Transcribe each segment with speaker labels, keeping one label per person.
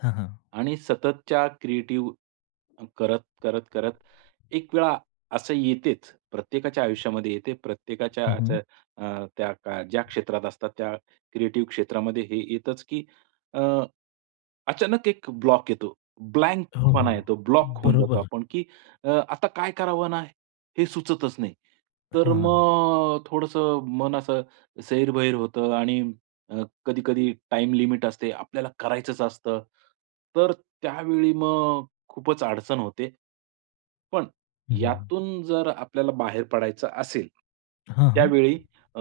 Speaker 1: हां, हां.
Speaker 2: आणि सततच्या क्रिएटिव्ह, अन करत, करत, करत एक वेळा असं येतेच प्रत्येकाच्या आयुष्यामध्ये येते. प्रत्येकाच्या
Speaker 1: हं, हं.
Speaker 2: असं अ, त्या ज्या क्षेत्रात असतात त्या क्रिएटिव्ह क्षेत्रामध्ये हे येतच, की अ, अचानक एक ब्लॉक येतो.
Speaker 1: हो, हो.
Speaker 2: ब्लँकपणा येतो. ब्लॉक होऊन जातो
Speaker 1: बरोबर.
Speaker 2: आपण, की अ, आता काय करावं ना, हे सुचतच नाही. तर
Speaker 1: हां.
Speaker 2: मग थोडंसं मन असं सैरभर होतं आणि अ, कधी-कधी टाईम लिमिट असते. आपल्याला करायचंच असतं. तर त्यावेळी मग खूपच अडचण होते. पण
Speaker 1: हं, हं.
Speaker 2: यातून जर आपल्याला बाहेर पडायचं असेल,
Speaker 1: हां, हां.
Speaker 2: त्यावेळी अ,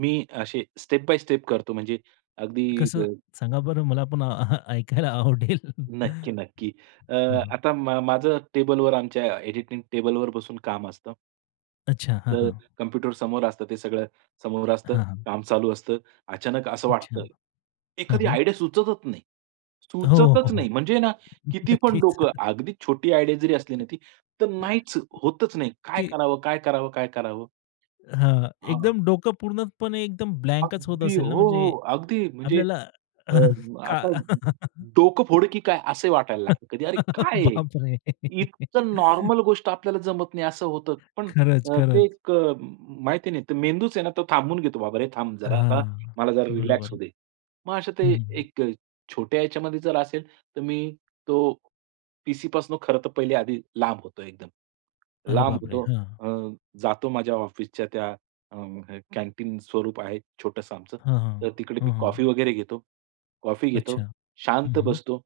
Speaker 2: मी असे स्टेप बाय स्टेप करतो म्हणजे अगदी
Speaker 1: कसं
Speaker 2: ग
Speaker 1: सांगा बरं? मला पण अहं, ऐकायला आवडेल.
Speaker 2: नक्की,
Speaker 1: हं,
Speaker 2: नक्की. अ,
Speaker 1: हं.
Speaker 2: आता माझं टेबलवर आमच्या एडिटिंग टेबलवर बसून काम असतं.
Speaker 1: अच्छा. हां,
Speaker 2: तर
Speaker 1: हां.
Speaker 2: कॉम्प्युटर समोर असतं. ते सगळं समोर असतं,
Speaker 1: हां, हां.
Speaker 2: काम चालू असतं. अचानक असं
Speaker 1: अच्छा.
Speaker 2: वाटतं.
Speaker 1: हां,
Speaker 2: एखादी
Speaker 1: हां.
Speaker 2: आयडिया सुचतच नाही,
Speaker 1: हो, हो.
Speaker 2: सुचतच
Speaker 1: हो.
Speaker 2: नाही. म्हणजे ना किती पण
Speaker 1: नक्कीच.
Speaker 2: डोकं अगदी छोटी आयडिया जरी असली ना, ती तर नाहीच होतच नाही. काय
Speaker 1: ती
Speaker 2: करावं, काय करावं, काय करावं?
Speaker 1: हां.
Speaker 2: हां.
Speaker 1: एकदम डोकं पूर्णपणे एकदम ब्लँकच होत
Speaker 2: अगदी. हो,
Speaker 1: असेल ना म्हणजे
Speaker 2: हो. अगदी. म्हणजे
Speaker 1: आपल्याला
Speaker 2: अ, आता
Speaker 1: का?
Speaker 2: डोकं फोडू, की काय असं वाटायला लागतं. कधी "अरे काय आहे?
Speaker 1: बापरे!
Speaker 2: इतकं नॉर्मल गोष्ट आपल्याला जमत नाही असं होतं." पण
Speaker 1: खरंच,
Speaker 2: अ, ते
Speaker 1: खरंच.
Speaker 2: एक अ, माहिती नाही. ते मेंदूच आहे ना तो थांबून घेतो. "बाबा रे थांब जरा, आता
Speaker 1: हां.
Speaker 2: मला जरा रिलॅक्स होऊ
Speaker 1: बरोबर.
Speaker 2: दे." मग अशा
Speaker 1: हं,
Speaker 2: ते
Speaker 1: हं. हं.
Speaker 2: एक छोट्या ह्याच्यामध्ये जर असेल, तर मी तो पी-सीपासनं खरं तर पहिले आधी लांब होतो एकदम.
Speaker 1: अरे
Speaker 2: लांब
Speaker 1: बापरे!
Speaker 2: होतो.
Speaker 1: हां.
Speaker 2: अ, जातो माझ्या ऑफिसच्या त्या अ, कॅन्टीन स्वरूप आहे छोटंसं आमचं.
Speaker 1: हां, हां.
Speaker 2: तर तिकडे मी
Speaker 1: हां, हां.
Speaker 2: कॉफी वगैरे घेतो, कॉफी
Speaker 1: अच्छा.
Speaker 2: घेतो,
Speaker 1: हं,
Speaker 2: शांत
Speaker 1: हं.
Speaker 2: बसतो.